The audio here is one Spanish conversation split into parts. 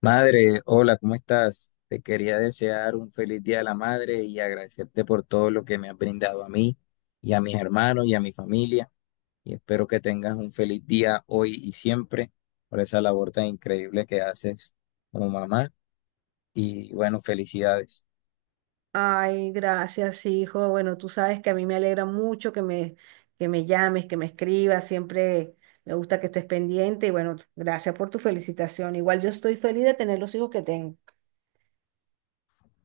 Madre, hola, ¿cómo estás? Te quería desear un feliz Día de la Madre y agradecerte por todo lo que me has brindado a mí y a mis hermanos y a mi familia. Y espero que tengas un feliz día hoy y siempre por esa labor tan increíble que haces como mamá. Y bueno, felicidades. Ay, gracias, hijo. Bueno, tú sabes que a mí me alegra mucho que me llames, que me escribas. Siempre me gusta que estés pendiente. Y bueno, gracias por tu felicitación. Igual yo estoy feliz de tener los hijos que tengo.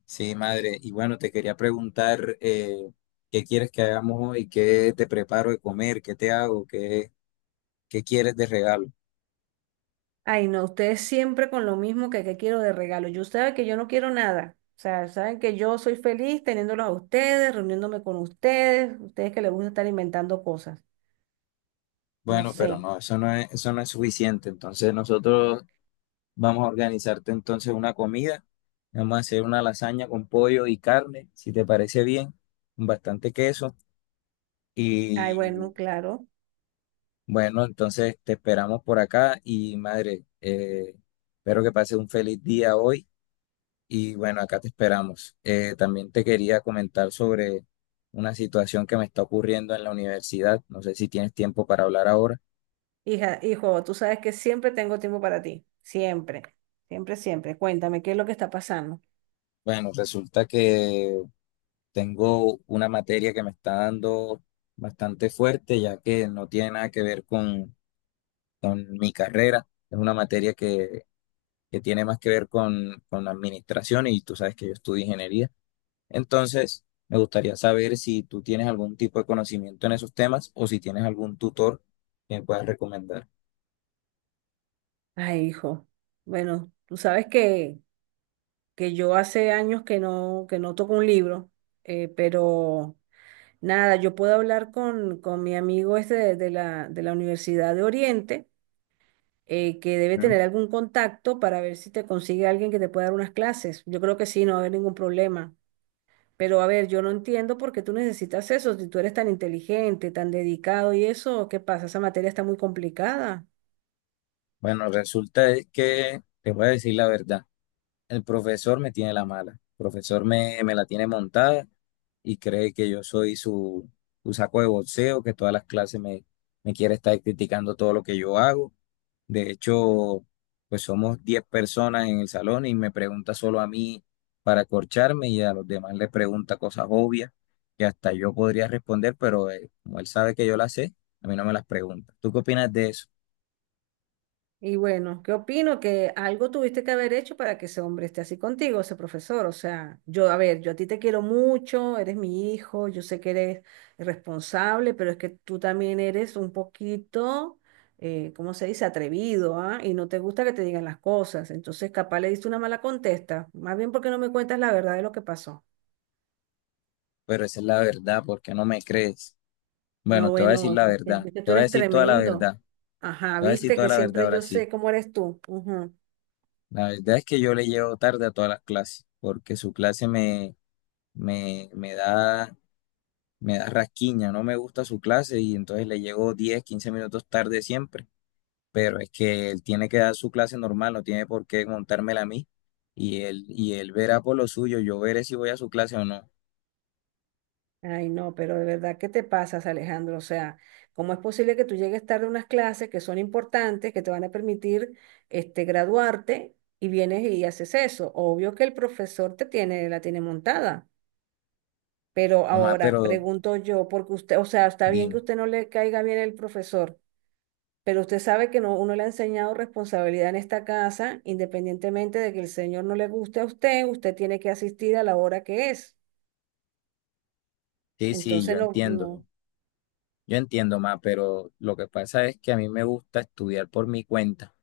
Sí, madre. Y bueno, te quería preguntar qué quieres que hagamos hoy, qué te preparo de comer, qué te hago, qué quieres de regalo. Ay, no, ustedes siempre con lo mismo que quiero de regalo. Yo saben que yo no quiero nada. O sea, saben que yo soy feliz teniéndolos a ustedes, reuniéndome con ustedes, ustedes que les gusta estar inventando cosas. No Bueno, sé. pero no, eso no es suficiente. Entonces nosotros vamos a organizarte entonces una comida. Vamos a hacer una lasaña con pollo y carne, si te parece bien, con bastante queso. Ay, bueno, Y claro. bueno, entonces te esperamos por acá y madre, espero que pases un feliz día hoy. Y bueno, acá te esperamos. También te quería comentar sobre una situación que me está ocurriendo en la universidad. No sé si tienes tiempo para hablar ahora. Hija, hijo, tú sabes que siempre tengo tiempo para ti. Siempre, siempre, siempre. Cuéntame, ¿qué es lo que está pasando? Bueno, resulta que tengo una materia que me está dando bastante fuerte, ya que no tiene nada que ver con mi carrera. Es una materia que tiene más que ver con la administración y tú sabes que yo estudio ingeniería. Entonces, me gustaría saber si tú tienes algún tipo de conocimiento en esos temas o si tienes algún tutor que me puedas recomendar. Ay, hijo. Bueno, tú sabes que yo hace años que no toco un libro, pero nada, yo puedo hablar con mi amigo este de la Universidad de Oriente, que debe ¿Mm? tener algún contacto para ver si te consigue alguien que te pueda dar unas clases. Yo creo que sí, no va a haber ningún problema. Pero a ver, yo no entiendo por qué tú necesitas eso, si tú eres tan inteligente, tan dedicado y eso, ¿qué pasa? Esa materia está muy complicada. Bueno, resulta es que te voy a decir la verdad. El profesor me tiene la mala. El profesor me la tiene montada y cree que yo soy su saco de boxeo, que todas las clases me quiere estar criticando todo lo que yo hago. De hecho, pues somos 10 personas en el salón y me pregunta solo a mí para acorcharme y a los demás le pregunta cosas obvias que hasta yo podría responder, pero como él sabe que yo las sé, a mí no me las pregunta. ¿Tú qué opinas de eso? Y bueno, ¿qué opino? Que algo tuviste que haber hecho para que ese hombre esté así contigo, ese profesor. O sea, yo, a ver, yo a ti te quiero mucho, eres mi hijo, yo sé que eres responsable, pero es que tú también eres un poquito, ¿cómo se dice? Atrevido, ¿ah? Y no te gusta que te digan las cosas. Entonces, capaz le diste una mala contesta. Más bien porque no me cuentas la verdad de lo que pasó. Pero esa es la verdad, ¿porque no me crees? No, Bueno, te voy a decir bueno, la es que, verdad, es que te tú voy a eres decir toda la tremendo. verdad. Ajá, Te voy a decir viste que toda la verdad siempre ahora yo sí. sé cómo eres tú. Ujú. La verdad es que yo le llevo tarde a todas las clases, porque su clase me, me da, me da rasquiña, no me gusta su clase y entonces le llego 10 15 minutos tarde siempre. Pero es que él tiene que dar su clase normal, no tiene por qué montármela a mí. Y él verá por lo suyo, yo veré si voy a su clase o no. Ay, no, pero de verdad, ¿qué te pasas, Alejandro? O sea, ¿cómo es posible que tú llegues tarde a unas clases que son importantes, que te van a permitir este, graduarte y vienes y haces eso? Obvio que el profesor te tiene, la tiene montada. Pero Mamá, ahora, pero pregunto yo, porque usted, o sea, está bien que dime. usted no le caiga bien el profesor. Pero usted sabe que no, uno le ha enseñado responsabilidad en esta casa, independientemente de que el señor no le guste a usted, usted tiene que asistir a la hora que es. Sí, sí, Entonces, yo no, entiendo. no. Yo entiendo, mamá, pero lo que pasa es que a mí me gusta estudiar por mi cuenta.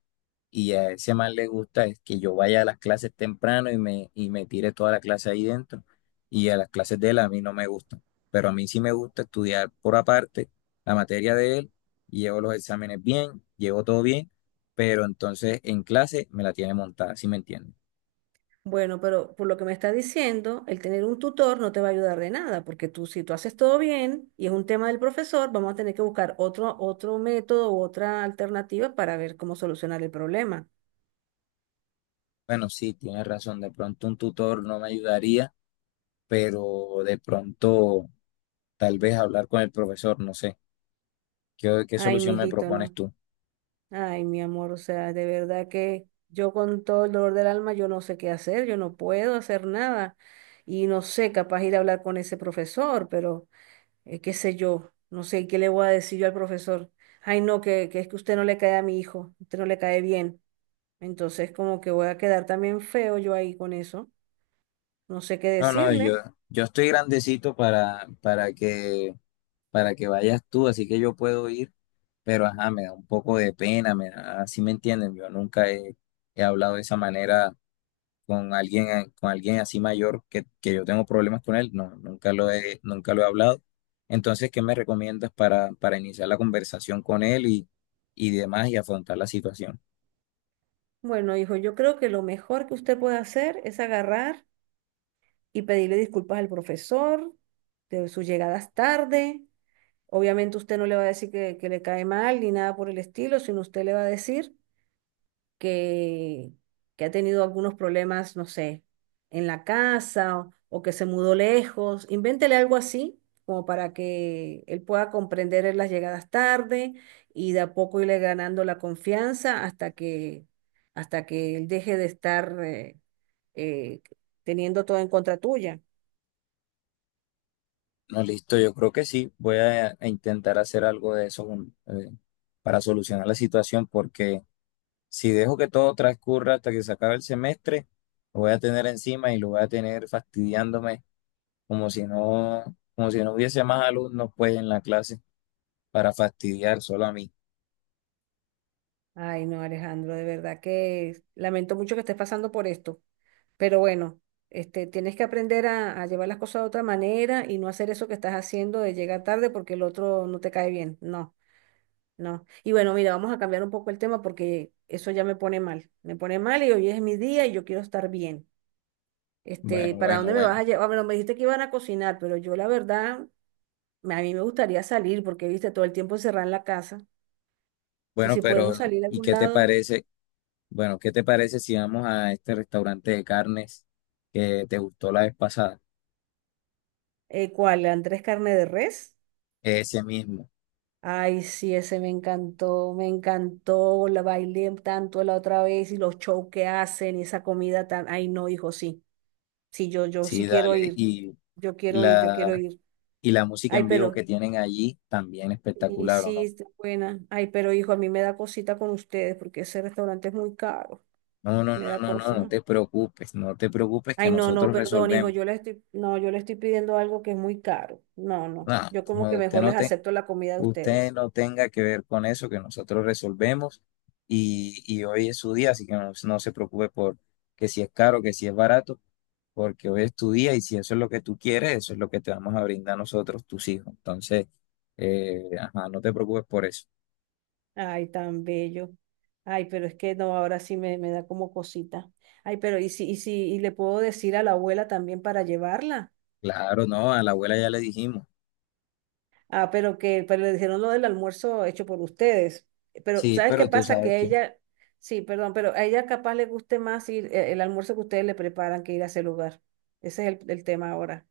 Y a ese man le gusta es que yo vaya a las clases temprano y me tire toda la clase ahí dentro. Y a las clases de él a mí no me gustan. Pero a mí sí me gusta estudiar por aparte la materia de él. Y llevo los exámenes bien, llevo todo bien. Pero entonces en clase me la tiene montada, ¿sí me entiende? Bueno, pero por lo que me está diciendo, el tener un tutor no te va a ayudar de nada, porque tú, si tú haces todo bien y es un tema del profesor, vamos a tener que buscar otro, otro método u otra alternativa para ver cómo solucionar el problema. Bueno, sí, tienes razón. De pronto un tutor no me ayudaría, pero de pronto tal vez hablar con el profesor, no sé. ¿Qué Ay, solución me mijito, propones no. tú? Ay, mi amor, o sea, de verdad que yo con todo el dolor del alma, yo no sé qué hacer, yo no puedo hacer nada y no sé, capaz ir a hablar con ese profesor, pero qué sé yo, no sé qué le voy a decir yo al profesor. Ay, no, que es que usted no le cae a mi hijo, usted no le cae bien. Entonces, como que voy a quedar también feo yo ahí con eso, no sé qué No, no, yo, decirle. yo estoy grandecito para que vayas tú, así que yo puedo ir, pero ajá, me da un poco de pena, así me entienden, yo nunca he hablado de esa manera con alguien así mayor que yo tengo problemas con él, no, nunca lo he hablado. Entonces, ¿qué me recomiendas para iniciar la conversación con él y demás y afrontar la situación? Bueno, hijo, yo creo que lo mejor que usted puede hacer es agarrar y pedirle disculpas al profesor de sus llegadas tarde. Obviamente usted no le va a decir que le cae mal ni nada por el estilo, sino usted le va a decir que, que ha tenido algunos problemas, no sé, en la casa o que se mudó lejos. Invéntele algo así, como para que él pueda comprender en las llegadas tarde y de a poco irle ganando la confianza hasta que él deje de estar eh, teniendo todo en contra tuya. No, listo, yo creo que sí. Voy a intentar hacer algo de eso para solucionar la situación, porque si dejo que todo transcurra hasta que se acabe el semestre, lo voy a tener encima y lo voy a tener fastidiándome como si no, como si no hubiese más alumnos pues en la clase para fastidiar solo a mí. Ay, no, Alejandro, de verdad que lamento mucho que estés pasando por esto. Pero bueno, este, tienes que aprender a llevar las cosas de otra manera y no hacer eso que estás haciendo de llegar tarde porque el otro no te cae bien. No, no. Y bueno, mira, vamos a cambiar un poco el tema porque eso ya me pone mal. Me pone mal y hoy es mi día y yo quiero estar bien. Bueno, Este, ¿para bueno, dónde me vas a bueno. llevar? Bueno, me dijiste que iban a cocinar, pero yo la verdad, a mí me gustaría salir porque, viste, todo el tiempo encerrada en la casa. Y Bueno, si pero podemos salir a ¿y algún qué te lado, parece? Bueno, ¿qué te parece si vamos a este restaurante de carnes que te gustó la vez pasada? ¿Cuál? ¿Andrés Carne de Res? Ese mismo. Ay, sí, ese me encantó, la bailé tanto la otra vez y los shows que hacen y esa comida tan, ay, no, hijo, sí, sí, yo sí Sí, quiero dale. ir, yo quiero ir, yo quiero La, ir. y la música Ay, en vivo pero, que tienen allí también y espectacular, ¿o sí, no? está buena. Ay, pero hijo, a mí me da cosita con ustedes porque ese restaurante es muy caro, No, no, me no, da no, no, no cosa. te preocupes, no te preocupes que Ay, no, no, nosotros perdón, hijo, resolvemos. yo le estoy, no, yo le estoy pidiendo algo que es muy caro. No, no, No, yo como que no, mejor les acepto la comida de usted ustedes. no tenga que ver con eso, que nosotros resolvemos y hoy es su día, así que no, no se preocupe por que si es caro, que si es barato, porque hoy es tu día y si eso es lo que tú quieres, eso es lo que te vamos a brindar nosotros, tus hijos. Entonces, ajá, no te preocupes por eso. Ay, tan bello. Ay, pero es que no, ahora sí me da como cosita. Ay, pero y si, y si, y le puedo decir a la abuela también para llevarla. Claro, no, a la abuela ya le dijimos. Ah, pero le dijeron lo del almuerzo hecho por ustedes. Pero, Sí, ¿sabes qué pero tú pasa? sabes Que que ella, sí, perdón, pero a ella capaz le guste más ir el almuerzo que ustedes le preparan que ir a ese lugar. Ese es el tema ahora.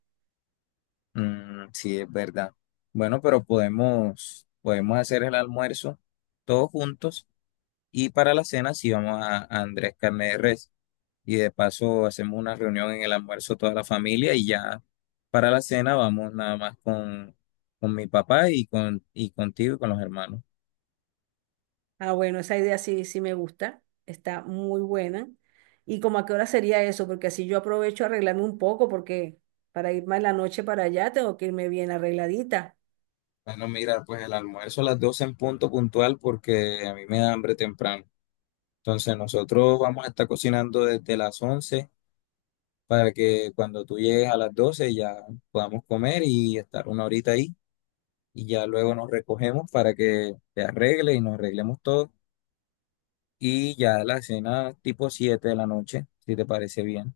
sí es verdad. Bueno, pero podemos hacer el almuerzo todos juntos y para la cena sí vamos a Andrés Carne de Res y de paso hacemos una reunión en el almuerzo toda la familia y ya para la cena vamos nada más con mi papá y contigo y con los hermanos. Ah, bueno, esa idea sí, sí me gusta, está muy buena. ¿Y como a qué hora sería eso? Porque así yo aprovecho a arreglarme un poco, porque para irme en la noche para allá tengo que irme bien arregladita. Bueno, mira, pues el almuerzo a las 12 en punto puntual porque a mí me da hambre temprano. Entonces nosotros vamos a estar cocinando desde las 11. Para que cuando tú llegues a las 12 ya podamos comer y estar una horita ahí y ya luego nos recogemos para que te arregle y nos arreglemos todo y ya la cena tipo 7 de la noche, si te parece bien.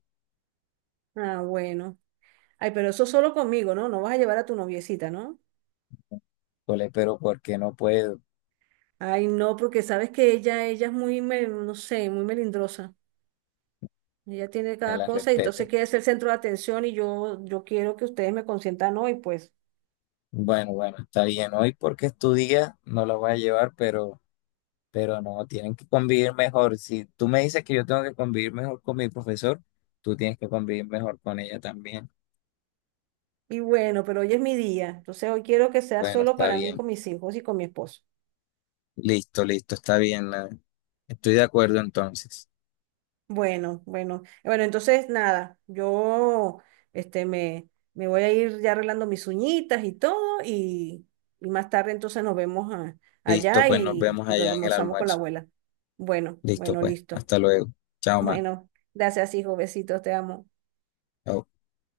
Ah, bueno. Ay, pero eso solo conmigo, ¿no? No vas a llevar a tu noviecita, ¿no? Cole, pero porque no puedo, Ay, no, porque sabes que ella es muy, no sé, muy melindrosa. Ella tiene me cada la cosa y entonces respeto. quiere ser el centro de atención y yo quiero que ustedes me consientan hoy, pues. Bueno, bueno, está bien. Hoy porque es tu día, no la voy a llevar, pero no, tienen que convivir mejor. Si tú me dices que yo tengo que convivir mejor con mi profesor, tú tienes que convivir mejor con ella también. Y bueno, pero hoy es mi día, entonces hoy quiero que sea Bueno, solo está para mí, bien. con mis hijos y con mi esposo. Listo, listo, está bien. Estoy de acuerdo entonces. Bueno, bueno, bueno, entonces nada, yo este me voy a ir ya arreglando mis uñitas y todo y, y más tarde entonces Listo, allá pues nos vemos y allá en el almorzamos con la almuerzo. abuela. Bueno, Listo, bueno, pues, listo. hasta luego. Chao, ma. Bueno, gracias hijo, besitos, te amo. Chao.